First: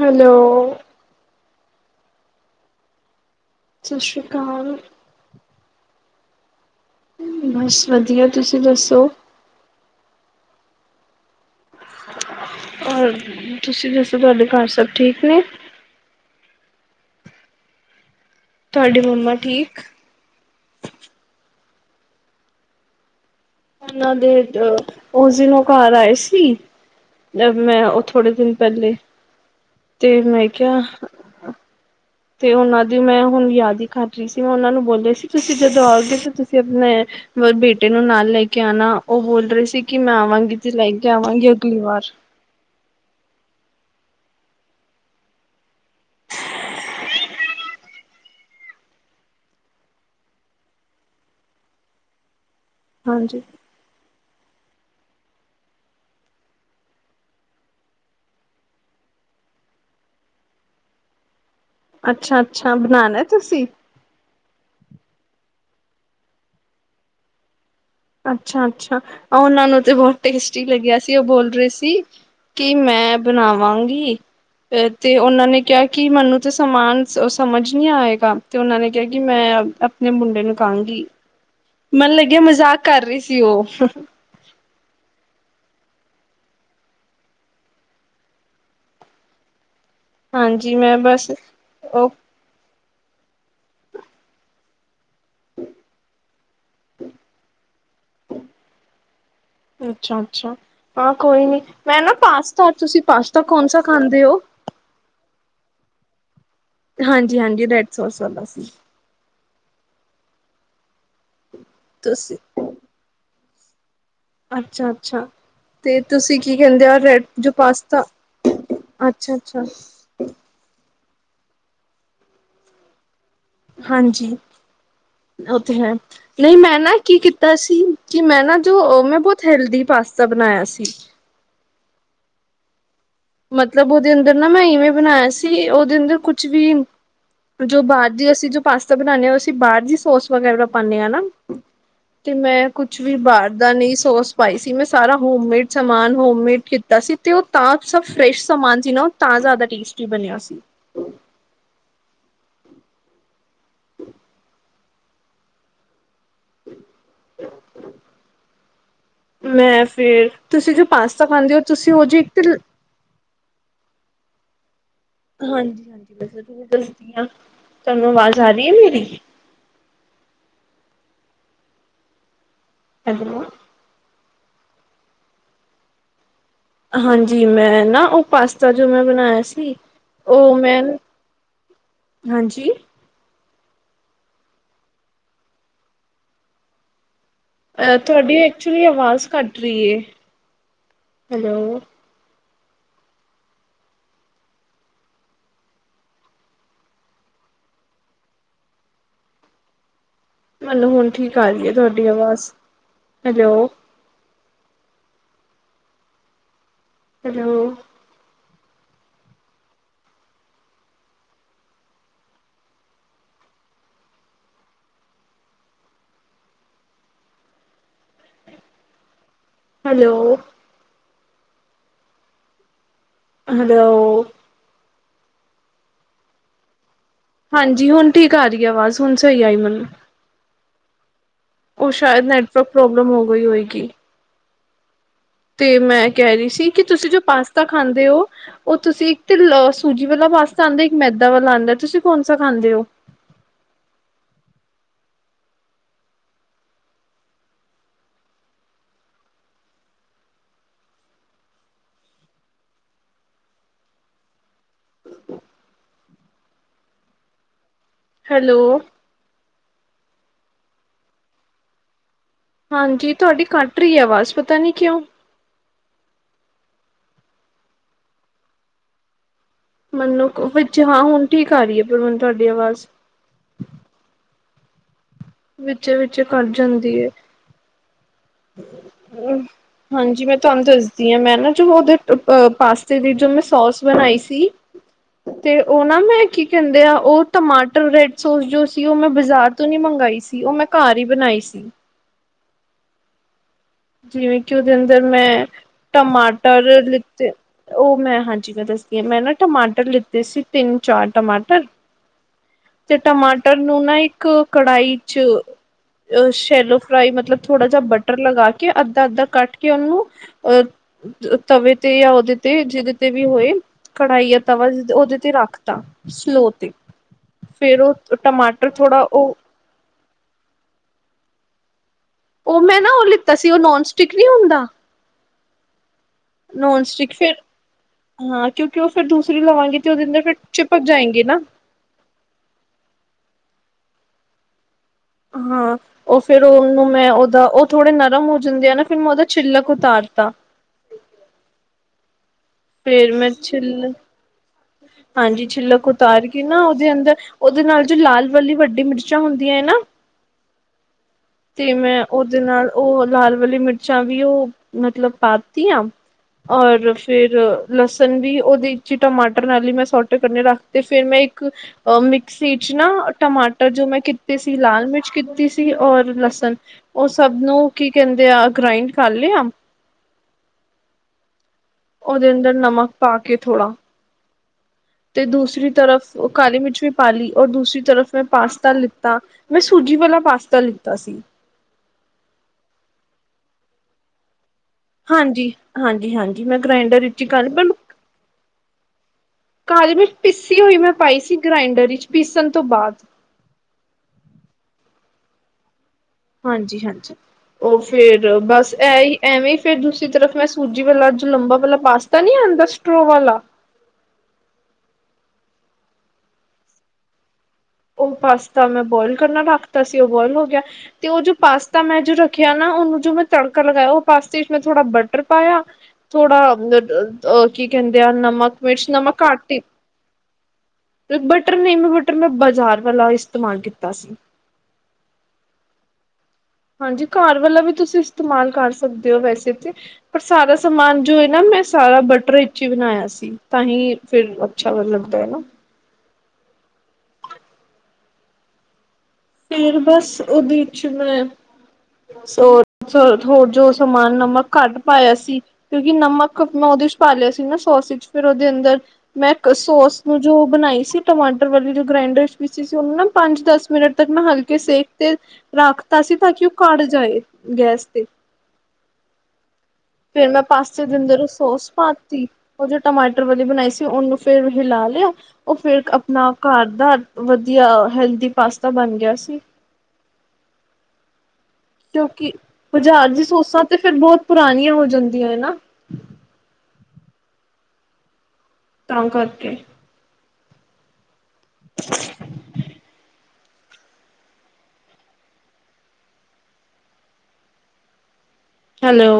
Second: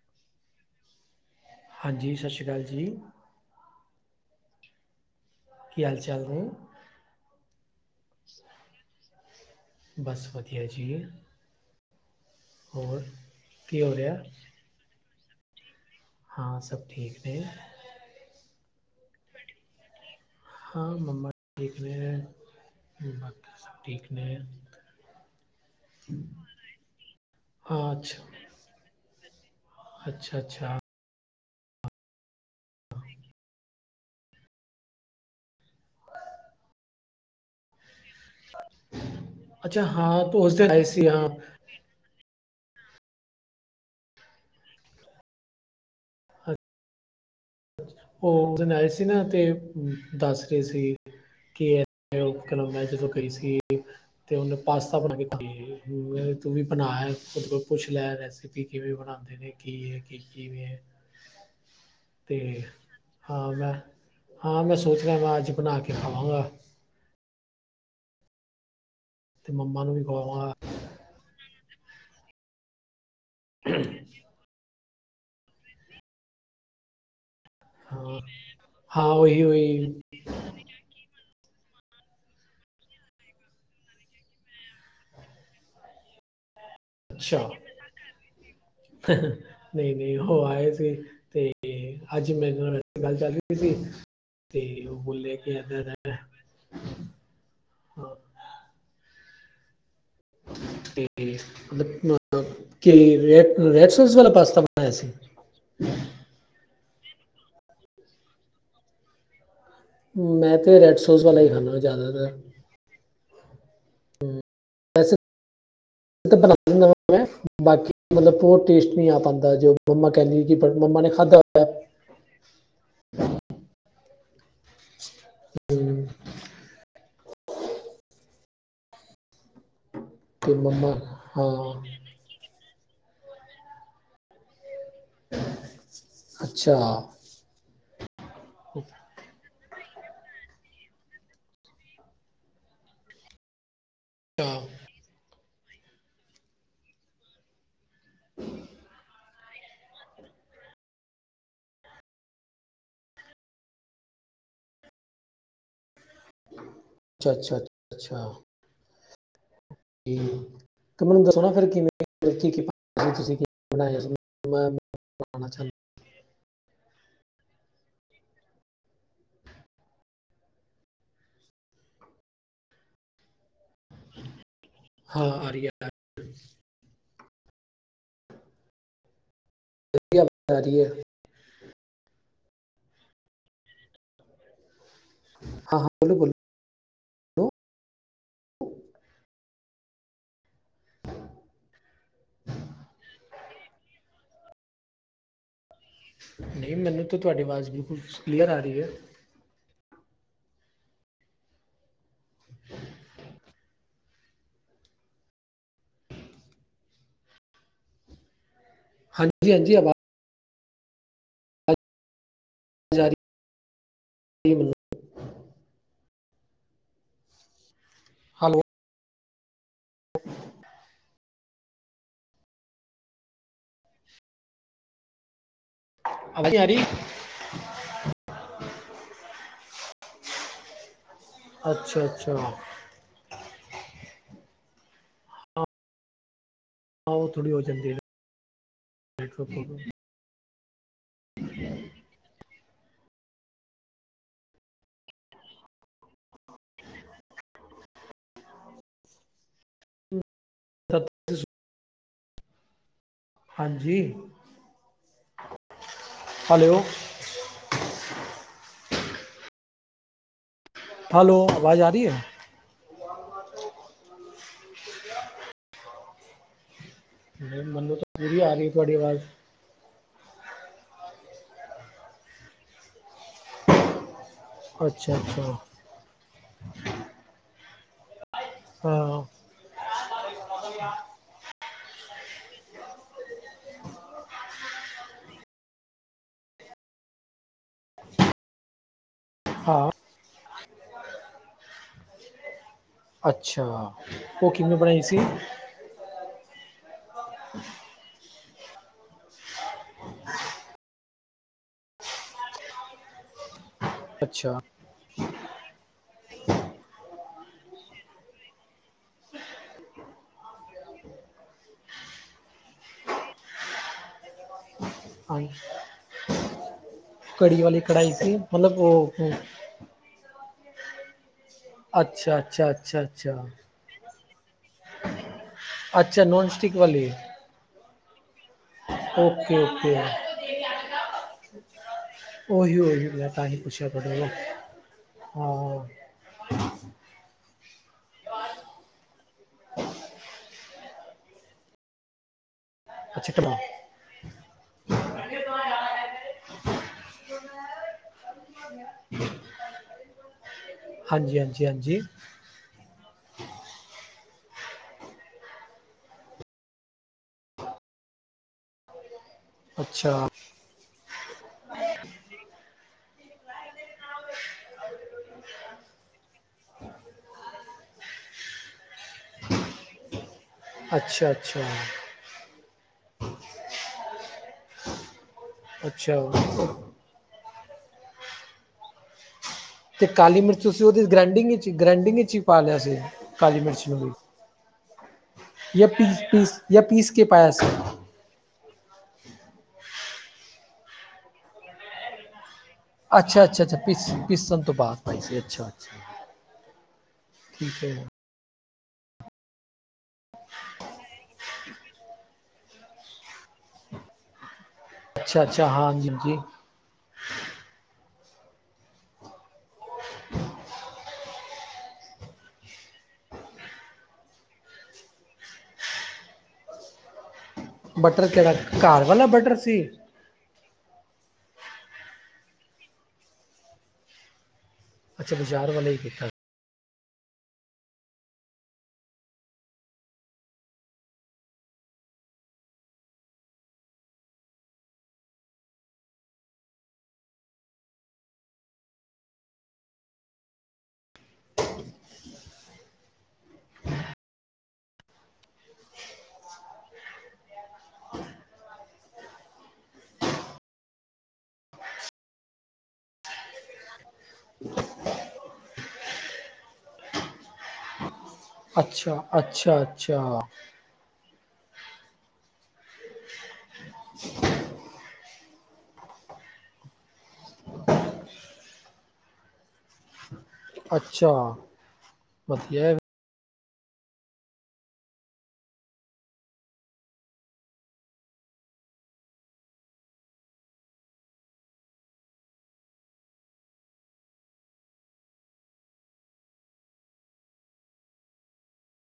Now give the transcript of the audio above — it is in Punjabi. ਹੈਲੋ। ਹਾਂਜੀ ਸਾਸ਼੍ਰੀਕਾਲ ਜੀ। ਸਾਸ਼੍ਰੀਕਾਲ। ਕੀ ਹਾਲ ਚਾਲ ਨੇ? ਬਸ ਵਧੀਆ ਤੁਸੀ ਦੱਸੋ? ਬਸ ਵਧੀਆ ਜੀ। ਹੋਰ ਔਰ ਕੀ ਤੁਸੀ ਹੋ ਰਿਹਾ ਦਸੋ ਤਾਡੇ ਘਰ ਸਭ ਠੀਕ ਨੇ? ਹਾਂ, ਸਭ ਠੀਕ ਨੇ। ਤੁਆਡੀ ਮੰਮਾ ਠੀਕ? ਹਾਂ ਮੰਮਾ ਠੀਕ ਨੇ। [unintelligible] ਪੁੰਟਾ ਸਾਬ ਓਨਾ ਦੇ ਓਸ ਦਿਨ ਓ ਘਰ ਆਏ ਸੀ। ਬਸ ਮੈ ਹਾਂ ਓ ਥੋੜੇ ਅੱਛਾ ਦਿਨ ਪੈਲੇ ਤੇ ਅੱਛਾ ਮੈ ਅੱਛਾ ਕਿਆ। ਤੇ ਓਨਾ ਦੀ ਮੈ ਹੁਣ ਯਾਦ ਹੀ ਖਟ ਰੀ ਸੀ ਮੈ ਓਨਾ ਨੂੰ ਬੋਲਿਆ ਸੀ ਕਿ ਤੁਸੀ ਜਦੋ ਆਓਗੇ ਤੇ ਤੁਸੀ ਅਪਨੇ - ਮਰ ਬੇਟ [unintelligible] ਏਨੂੰ ਨਾਲ ਲੈ ਕੇ ਆਨਾ ਓ ਬੋਲ ਰਈ ਸੀ ਅੱਛਾ ਕਿ ਮੈ ਹਾਂ ਤੂੰ ਉਸ ਆਵਾਂਗੀ ਦਿਨ ਤੇ ਆਏ ਲੈ ਸੀ ਕੇ ਹਾਂ ਆਵਾਂਗੀ ਅਗਲੀ ਵਾਰ- ਹ ਹੋ ਉਸ ਦਿਨ ਆਏ ਸੀ ਨਾ ਤੇ ਦੱਸ ਰਏ ਸੀ। ਕਿ [unintelligible] ਉਹ ਘਰੋਂ ਮੈ ਜਦੋ ਗਈ ਹਾਂਜੀ, ਸੀ। ਤੇ ਓਨੇ ਪਾਸਤਾ [unintelligible] ਬਣਾ ਤੂੰ ਵੀ ਬਣਾਲ ਪੁਛ ਲੈ ਰੈਸਪੀ ਕਿਵੇਂ ਬਣਾਂਦੇ। ਯਨੀ ਕਿ ਐ ਕੀ ਕਿਵੇ ਐ। ਤੇ ਅੱਛਾ-ਅੱਛਾ ਬਣਾਣਾ ਹਾਂ ਤੁਸੀਂ? ਮੈ ਹਾਂ ਮੈ ਸੋਚ ਰਿਆਂ ਵਾਂ ਅਜ ਬਣਾ ਕੇ ਖਾਵਾਂਗਾ। ਅਛਾ- ਅਛਾ ਉਹਨਾ ਨੂੰ ਮੰਮਾ ਤੇ ਵੀ ਬੋਤ ਖਵਾਵਾਂਗਾ ਟੇਸਟੀ ਲਗਿਆ। ਸੀ ਉਹ ਬੋਲ ਰਹੇ ਸੀ ਕਿ ਮੈ ਬਣਾਵਾਂਗੀ। ਅ ਤੇ ਉਹਨਾ ਨੇ ਕਿਹਾ ਕਿ ਮੈਨੂੰ ਤੇ ਸਮਾਨ- ਉਹ ਸਮਝ ਨਹੀ ਹਾਂ ਆਏਗਾ ਤੇ ਉਹਨਾ ਨੇ ਕਿਹਾ ਹਾਂ ਕਿ ਉਹੀ ਮੈ ਉਹੀ ਆਪਣੇ ਮੁੰਡੇ ਨੂੰ ਕਹਾਂ ਗੀ। ਮੈਨ ਲਗਿਆ ਮਜ਼ਾਕ ਕਰ ਰਹੀ ਸੀ ਉਹ- ਅਛਾ- ਨਹੀ- ਨਹੀ ਉਹ ਆਏ ਹਾਂਜੀ ਸੀ ਮੈਂ ਬਸ ਤੇ ਉਹ ਅਜ- ਮੈਨੂੰ ਨਾਲ ਗੱਲ ਚਲਦੀ ਸੀ ਤੇ ਉਹ ਬੋਲਿਆ ਕਿ ਇਦੇ ਦਾਂ- ਅੱਛਾ-ਅੱਛਾ ਹਾਂ ਕੋਈ ਨੀ ਮੈਂ ਨਾ ਪਾਸਤਾ ਕੀ ਤੁਸੀਂ ਪਾਸਤਾ ਰ ਕੌਣ ਸਾ ਰੇਡ ਸੋਸ ਖਾਂਦੇ ਵਾਲਾ ਹੋ ਪਾਸਤਾ- ਪੈਸੇ- ਹਾਂਜੀ- ਹਾਂਜੀ ਰੈਡ ਸੋਸ ਵਾਲਾ ਸੀ। ਮੈਂ ਤੇ ਰੈਡ ਸੋਸ ਵਾਲਾ ਹੀ ਖਾਂਦਾ ਜਿਆਦਾ ਤਰ- ਤੁਸੀਂ ਅਛਾ- ਵੈਸੇ ਅਛਾ- ਤੇ ਤਾਂ ਤੁਸੀ ਬਣਾ ਕੀ ਕਹਿੰਦੇ ਲੈਂਦਾ ਆ ਵਾਂ ਰੇਡ ਮੈਂ ਜੋ ਬਾਕੀ ਪਾਸਤਾ ਅਛਾ- ਅਛਾ- ਕੈਂਦੀ ਜੀ ਕਿ ਮੰਮਾ ਨੇ ਖਾਧਾ ਹੋਏ-ਆ ਹਾਂਜੀ ਓ ਤੇ ਹੈ। ਹਮ, ਨਹੀ ਮੈ ਨਾ ਕੀ ਕੀਤਾ ਸੀ ਕਿ ਮੈ ਨਾ ਜੋ ਮੈ ਬੋਤ ਹੈਲਦੀ ਪਾਸਤਾ- ਫਿਰ ਬਣਾਇਆ ਸੀ। ਮੰਮਾ ਹਾਂ- ਮਤਲਬ ਉਹਦੇ ਅੰਦਰ ਨਾ ਮੈ ਇਵੇ- ਬਣਾਇਆ ਸੀ ਉਹਦੇ ਅੰਦਰ ਕੁਛ ਅੱਛਾ ਵੀ ਜੋ ਬਾਹਰ ਦੀ ਅਸੀਂ ਜੋ ਪਾਸਤਾ ਬਣਾਨਦੇ ਹਾਂ। ਬਾਹਰ ਦੀ ਸੋਸ ਵਗੈਰਾ ਪਾਦੇ ਹਾਂ ਨਾ ਤੇ ਮੈ ਕੁਛ ਵੀ ਬਾਹਰ ਦਾ ਨ- ਸੋਸ ਅੱਛਾ ਪਾਈ ਸੀ ਮੈ ਸਾਰਾ ਹੋਮਮੇਡ ਸਮਾਨ ਹੋਮਮੇਡ ਕੀਤਾ ਸੀ ਤੇ ਉਹ ਤਾਂ- ਸਬ ਫਰੈਸ਼ ਸਮਾਨ ਸੀ ਨਾ ਉਹ ਤਾਂ ਜਿਆਦਾ ਟੇਸਟੀ ਬਣਿਆ ਸੀ। ਅਛਾ- ਅਛਾ ਅੱ ਅਛਾ- ਮੈ ਫੇਰ ਤੁਸੀ ਜੋ ਪਾਸਤਾ ਖਾਂਦੇ ਹੋ ਤੁਸੀ ਉਹ ਜਿਹੀ ਇੱਕ ਤਾਂ- ਤੁਸੀ ਬਣਾਇਆ ਸੀ। ਬਣਾਉਣਾ ਚਾਹੁੰਦਾ ਹਾਂਜੀ- ਹਾਂਜੀ ਮੈ ਜਰੂਰ ਦਸਦੀ ਹਾ ਤੁਹਾਨੂੰ ਆਵਾਜ਼ ਆ ਰਹੀ ਹੈ। ਮੇਰੀ- [unintelligible] ਹਾਂ ਆ ਰੀ ਐ [inaudible] ਹਾਂਜੀ ਮੈਂ ਨਾਂ ਉਹ ਪਾਸਤਾ ਜੋ ਮੈਂ ਬਣਾਇਆ ਸੀ ਉਹ ਆ ਰਹੀ ਮੈਂ ਹੈ ਹਾਂਜੀ ਹਾਂ-ਹਾਂ ਬੋਲੋ-ਬੋਲੋ। ਅ ਤੁਹਾਡੀ ਐਕਚੁਲੀ ਅਵਾਜ਼ ਕੱਟ ਰੀ ਏ ਹੈਲੋ। ਨਹੀਂ ਮੈਨੂੰ ਤਾਂ ਤੁਹਾਡੀ ਅਵਾਜ਼ ਬਿਲਕੁਲ ਕਲੀਅਰ ਆ ਰਹੀ ਐ। ਮੈਨੂੰ ਹੁਣ ਠੀਕ ਆ ਰਹੀ ਐ ਤੁਹਾਡੀ ਆਵਾਜ਼ ਹੈਲੋ। ਹੈਲੋ ਹਾਂਜੀ-ਹਾਂਜੀ ਅਵਾ ਜਾਰੀ [unintelligible] ਹਲੋ ਹਲੋ ਹਲੋ ਹਾਂਜੀ ਆਰੀ ਹਾਂਜੀ ਹੁਣ ਠੀਕ ਆ ਰਹੀ ਆ ਅਵਾਜ਼ ਹੁਣ ਸਹੀ ਆਈ ਮਨੂੰ। ਉਹ ਅੱਛਾ ਸ਼ਾਇਦ ਅੱਛਾ ਨੈਟਵਰਕ ਪ੍ਰੋਬਲਮ ਹੋ ਗਈ ਹੋਏਗੀ। ਹਾਂ ਤੇ ਮੈਂ ਕਹਿ ਰਹੀ ਸੀ, ਕਿ ਤੁਸੀਂ ਜੋ ਉਹ ਥੋੜੀ ਹੋ ਪਾਸਤਾ ਜਾਂਦੀ ਹੈ ਖਾਂਦੇ ਓ ਉਹ ਤੁਸੀਂ ਨੈਟਵਰਕ ਤਿਲ ਪ੍ਰੋਬਲਮ ਸੂਜੀ ਮਤਲਬ ਇੱਕ ਮੈਦਾ ਵਾਲਾ ਆਂਦਾ ਏ, ਤੁਸੀਂ ਕੌਣ ਸਾ ਖਾਂਦੇ ਓ? [inaudible] ਹਾਂਜੀ। ਹੈਲੋ। ਹੈਲੋ। ਹਲੋ, ਅਵਾਜ ਆ ਰਹੀ ਐ? ਹਾਂਜੀ, ਤੁਹਾਡੀ ਕੱਟ ਰਹੀ ਹੈ ਅਵਾਜ਼ ਪਤਾ ਨੀਂ ਕਿਉਂ। ਨਹੀਂ ਮੰਨੂੰ ਤਾਂ ਪੂਰੀ ਆ ਰਹੀ ਤੁਹਾਡੀ ਅਵਾਜ਼। ਮੰਨੂੰ ਕ ਵਿੱਚ ਹਾਂ ਹੁਣ ਠੀਕ ਆ ਰਹੀ ਏ ਪਰ ਮੰਨੂੰ ਤੁਹਾਡੀ ਅਵਾਜ਼। ਅੱਛਾ-ਅੱਛਾ। ਵਿੱਚੇ- ਵਿੱਚੇ ਕੱਟ ਜਾਂਦੀ ਏ। ਊਂ ਹਾਂ ਹਾਂਜੀ ਮੈਂ ਤੁਹਾਨੂੰ ਦੱਸਦੀ ਆਂ ਮੈਂ ਨਾਂ ਜੋ ਉਹਦੇ ਅਹ ਪਾਸਤੇ ਦੀ ਜੋ ਮੈਂ ਸੌਸ ਬਣਾਈ ਸੀ। ਤੇ ਉਹ ਨਾ ਮੈਂ ਕੀ ਕਹਿੰਦੇ ਆ ਉਹ ਟਮਾਟਰ ਰੈਡ ਸੋਸ ਜੋ ਸੀ ਉਹ ਮੈਂ ਬਜ਼ਾਰ ਤੂੰ ਨੀ ਹਾਂ ਮੰਗਾਈ ਸੀ, ਉਹ ਮੈਂ ਘਰ ਹੀ ਬਣਾਈ ਸੀ। ਅੱਛਾ, ਜਿਵੇਂ ਉਹ ਕਿ ਉਹਦੇ ਕਿਨੇ ਅੰਦਰ ਬਣਾਈ ਸੀ? ਮੈਂ ਟਮਾਟਰ ਲਿੱਤੇ ਉਹ ਮੈਂ ਹਾਂਜੀ ਮੈਂ ਦੱਸਦੀ ਆਂ ਮੈਂ ਨਾ ਟਮਾਟਰ ਲਿੱਤੇ ਸੀ ਤਿੰਨ-ਚਾਰ ਟਮਾਟਰ। ਤੇ ਟਮਾਟਰ ਨੂ ਨਾ ਈ ਇੱਕ ਅੱਛਾ ਕੜਾਹੀ ਚ ਸ਼ੈਲੋ ਫਰਾਈ ਮਤਲਬ ਥੋੜਾ ਜਾ ਬਟਰ ਲਗਾ ਕੇ ਅੱਧਾ-ਅੱਧਾ ਕੱਟ ਕੇ ਉਹਨੂੰ ਅਹ ਤਵੇ ਤੇ ਯਾ ਉਹਦੇ ਤੇ ਜਿਹਦੇ ਤੇ ਵੀ ਹੋਏ ਕੜਾਈ ਤਵਾ ਜ ਉਹਦੇ ਤੇ ਹਾਂ ਰੱਖਤਾ ਸਲੋਅ ਤੇ ਕੜੀ ਵਾਲੀ ਫੇਰ ਕੜਾਈ ਉਹ ਸੀ ਟਮਾਟਰ ਮਤਲਬ ਥੋੜ੍ਹਾ ਉਹ ਅੱਛਾ ਉਹ ਅੱਛਾ ਮੈਂ ਨਾ ਅੱਛਾ ਉਹ ਲਿੱਤਾ ਅੱਛਾ ਸੀ, ਉਹ ਨੌਨ ਸਟਿਕ ਨੀਂ ਹੁੰਦਾ। ਅੱਛਾ, ਨੋਨ ਸਟਿਕ ਵਾਲੀ। ਹਾਂ, ਕਿਉਂਕਿ ਉਹ ਫਿਰ ਦੂਸਰੀ ਓਕੇ ਲਵਾਂਗੇ ਤੇ ਓਕੇ ਉਹਦੇ ਅੰਦਰ ਫਿਰ ਚਿਪਕ ਜਾਏਂਗੀ ਨਾਂ। ਉਹੀ ਓਹੀ ਹੁੰਦਾ, ਤਾਂ ਹੀ ਪੁੱਛਿਆ ਤੁਹਾਡੇ ਕੌ? ਹਾਂ। ਉਹ ਫੇਰ ਉਹਨੂੰ ਮੈਂ ਉਹਦਾ ਉਹ ਥੋੜੇ ਨਰਮ ਹੋ ਜਾਂਦੇ ਆ ਨਾਂ ਫਿਰ ਮੈਂ ਉਹਦਾ ਛਿੱਲਕ ਉਤਾਰਤਾ। ਫੇਰ ਮੈਂ ਅੱਛਾ ਟਮਾ ਛਿੱਲ ਹਾਂਜੀ, ਛਿੱਲਕ ਉਤਾਰ ਕੇ ਨਾ ਉਹਦੇ ਅੰਦਰ ਉਹਦੇ ਨਾਲ ਜੋ ਲਾਲ ਵਾਲੀ ਵੱਡੀ ਮਿਰਚਾਂ ਹੁੰਦੀਐਂ ਨਾਂ। ਹਾਂਜੀ ਹਾਂਜੀ ਤੇ ਹਾਂਜੀ ਮੈਂ ਉੱਦੇ ਨਾਲ ੳ ਲਾਲ ਵਾਲੀ ਮਿਰਚਾਂ ਵੀ ੳ, ਮਤਲਬ ਪਾ ਤੀਆ ਔਰ ਫਿਰ, ਲਸਣ ਵੀ ੳਦੇ ਇਚ ਈ ਟਮਾਟਰ ਨਾਲੀ ਮੈਂ ਅੱਛਾ ਸੋਟੇ ਕਰਨੇ ਰੱਖ ਤੇ ਫੇਰ ਮੈਂ ਇੱਕ ਔਰ ਮਿਕਸੀ ਚ ਨਾ, ਟਮਾਟਰ ਜੋ ਮੈਂ ਕੀਤੇ ਸੀ ਲਾਲ ਮਿਰਚ ਕੀਤੀ ਸੀ ਔਰ ਲਸਨ, ਓ ਸਬ ਨੂੰ ਕੀ ਕੈਂਦੇ ਆ ਗ੍ਰਾਇੰਡ ਕਰ ਲੇਆ ਅੱਛਾ-ਅੱਛਾ। ਓਦੇ ਅੰਡਰ ਨਮਕ ਪਾ ਕੇ ਥੋੜ੍ਹਾ ਤੇ ਦੂਸਰੀ ਅੱਛਾ ਤਰਫ ਓ ਕਾਲੀ ਮਿਚ ਵੀ ਪਾ ਲੀ ਔਰ ਦੂਸਰੀ ਤਰਫ ਮੈਂ ਪਾਸਤਾ ਲਿੱਤਾ ਮੈਂ ਸੂਜੀ ਤੇ ਵਾਲਾ ਕਾਲੀ ਪਾਸਤਾ ਮਿਰਚ ਤੁਸੀਂ ਲਿੱਤਾ ਉਦੀ ਸੀ ਗ੍ਰੈਂਡਿੰਗ ਵਿੱਚ ਗ੍ਰੈਂਡਿੰਗ ਵਿੱਚ ਈ ਪਾ ਲੇਆ ਸੀ? ਕਾਲੀ ਮਿਰਚ ਨੂੰ ਵੀ ਹਾਂਜੀ ਯੇ ਹਾਂਜੀ ਹਾਂਜੀ ਪੀਸ-ਪੀਸ ਮੈਂ ਯਾ ਗ੍ਰਾਇੰਡਰ ਪੀਸ ਵਿੱਚ ਕੇ ਹੀ ਕਰ ਪਾਏਆ ਸੀ? ਕਾਲੀ ਮਿਚ ਪੀਸੀ ਹੋਈ ਮੈਂ ਪਾਈ ਸੀ ਗ੍ਰਾਂਇਡਰ ਇੱਚ ਪੀਸਨ ਤੋਂ ਬਾਦ। ਅੱਛਾ-ਅੱਛਾ-ਅੱਛਾ ਪੀਸ, ਪੀਸਨ ਤੋਂ ਬਾਦ, ਅੱਛਾ- ਅੱਛਾ-ਅੱਛਾ। ਹਾਂਜੀ-ਹਾਂਜੀ, ਓ ਫੇਰ ਬਾਸ ਐ ਹੀ, ਐਵੇਂ ਈ ਫੇਰ ਦੂਸਰੀ ਤਰਫ ਮੈਂ ਸੂਜੀ ਵਾਲਾ ਜੋ ਲੰਬਾ ਵਾਲਾ ਪਾਸਤਾ ਨੀ ਆਂਦਾ ਸਟਰੋ ਵਾਲਾ, ਅੱਛਾ, ਅੱਛਾ। ਹਾਂਜੀ, ਜੀ। ਓ ਪਾਸਤਾ ਮੈਂ ਬੋਇਲ ਕਰਨਾ ਰਖਤਾ ਸੀ, ਓ ਬੋਇਲ ਹੋ ਗਿਆ। ਤੇ ਓ ਜੋ ਪਾਸਤਾ ਮੈਂ ਜੋ ਰੱਖਿਆ ਨਾ, ਉਨੂੰ ਜੋ ਮੈਂ ਤੜਕਾ ਲਗਾਇਆ, ਓ ਪਾਸਤੇ ਚ ਮੈਂ ਥੋੜਾ ਬਟਰ ਪਾਇਆ। ਥੋੜ੍ਹਾ ਮੇ ਅ ਅ, ਕੀ ਕਹਿੰਦੇ ਆ ਬਟਰ ਕਿਹੜਾ ਨਮਕ, ਮਿਰਚ, ਘਰ ਨਮਕ ਵਾਲਾ ਘੱਟ ਬਟਰ ਈ। ਸੀ ਤੇ ਬਟਰ ਨੀ, ਮੈਂ ਬਟਰ ਮੈਂ ਬਾਜਾਰ ਵਾਲਾ ਇਸਤੇਮਾਲ ਕੀਤਾ ਸੀ। ਅੱਛਾ ਬਜਾਰ ਵਾਲਾ ਈ ਕੀਤਾ। ਹਾਂਜੀ, ਘਾਰ ਵਾਲਾ ਵੀ ਤੁਸੀਂ ਇਸਤੇਮਾਲ ਕਰ ਸਕਦੇ ੳ ਵੈਸੇ ਤੇ। ਪਰ ਸਾਰਾ ਸਮਾਨ ਜੋ ਏ ਨਾ, ਮੈਂ ਸਾਰਾ ਬਟਰ ਇੱਚ ਈ ਬਣਾਇਆ ਸੀ। ਤਾਂਹੀ ਫਿਰ ਅੱਛਾ ਲੱਗਦਾ ਐ ਨਾ। ਫੇਰ ਬਸ ਉਦੇ ਚ ਮੈਂ, ਸੋ ਸ, ਹੋਰ ਜੋ ਸਮਾਨ ਨਮਕ ਘਟ ਪਾਇਆ ਸੀ। ਕਿਉਂਕਿ ਨਮਕ ਅਪਨਾ ਉਦੇ ਚ ਪਾ ਲਿਆ ਸੀ ਨਾ ਸੋਸ ਵਿੱਚ, ਫਿਰ ਉਦੇ ਅੰਦਰ ਮੈਂ ਇਕ ਸੋਸ ਨੂੰ ਜੋ ਬਣਾਈ ਸੀ ਟਮਾਟਰ ਵਾਲੀ ਜੋ ਗ੍ਰਾਂਇਡਰ ਚ ਪੀਸੀ ਸੀ, ਉਨੂੰ ਨਾ ਪੰਜ, ਦਸ ਮਿੰਟ ਤੱਕ ਨਾ ਹਲਕੇ ਸੇਕ ਤੇ ਰਾਖਤਾ ਸੀ, ਤਾਂ ਕਿ ਓ ਕੜ ਜਾਏ ਗੈਸ ਤੇ। ਅੱਛਾ, ਅੱਛਾ, ਅੱਛਾ। ਤੇ ਓਦੇ ਅੰਦਰ ਸੋਸ ਪਾਤੀ, ਓ ਜੋ ਟਮਾਟਰ ਵਾਲੀ ਬਣਾਈ ਸੀ ਉਨੂੰ ਫੇਰ ਹਿਲਾ ਲਿਆ। ਓ ਫੇਰ ਅਪਣਾ ਘਰ ਦਾ, ਵਧੀਆ ਹੈਲਦੀ ਪਾਸਤਾ ਬਣ ਗਿਆ ਸੀ। ਅੱਛਾ! ਕਿਉਂਕਿ, ਵਧੀਆ ਹੈ ਬਜਾਰ ਦੀ ਸੋਸਾਂ ਤੇ ਫਿਰ ਬਹੁਤ ਪੁਰਾਣੀਆਂ ਹੋ ਜਾਂਦੀਆਂ ਏ ਨਾ, ਤਾਂ ਕਰਕੇ। [unintelligible] ਹੈਲੋ!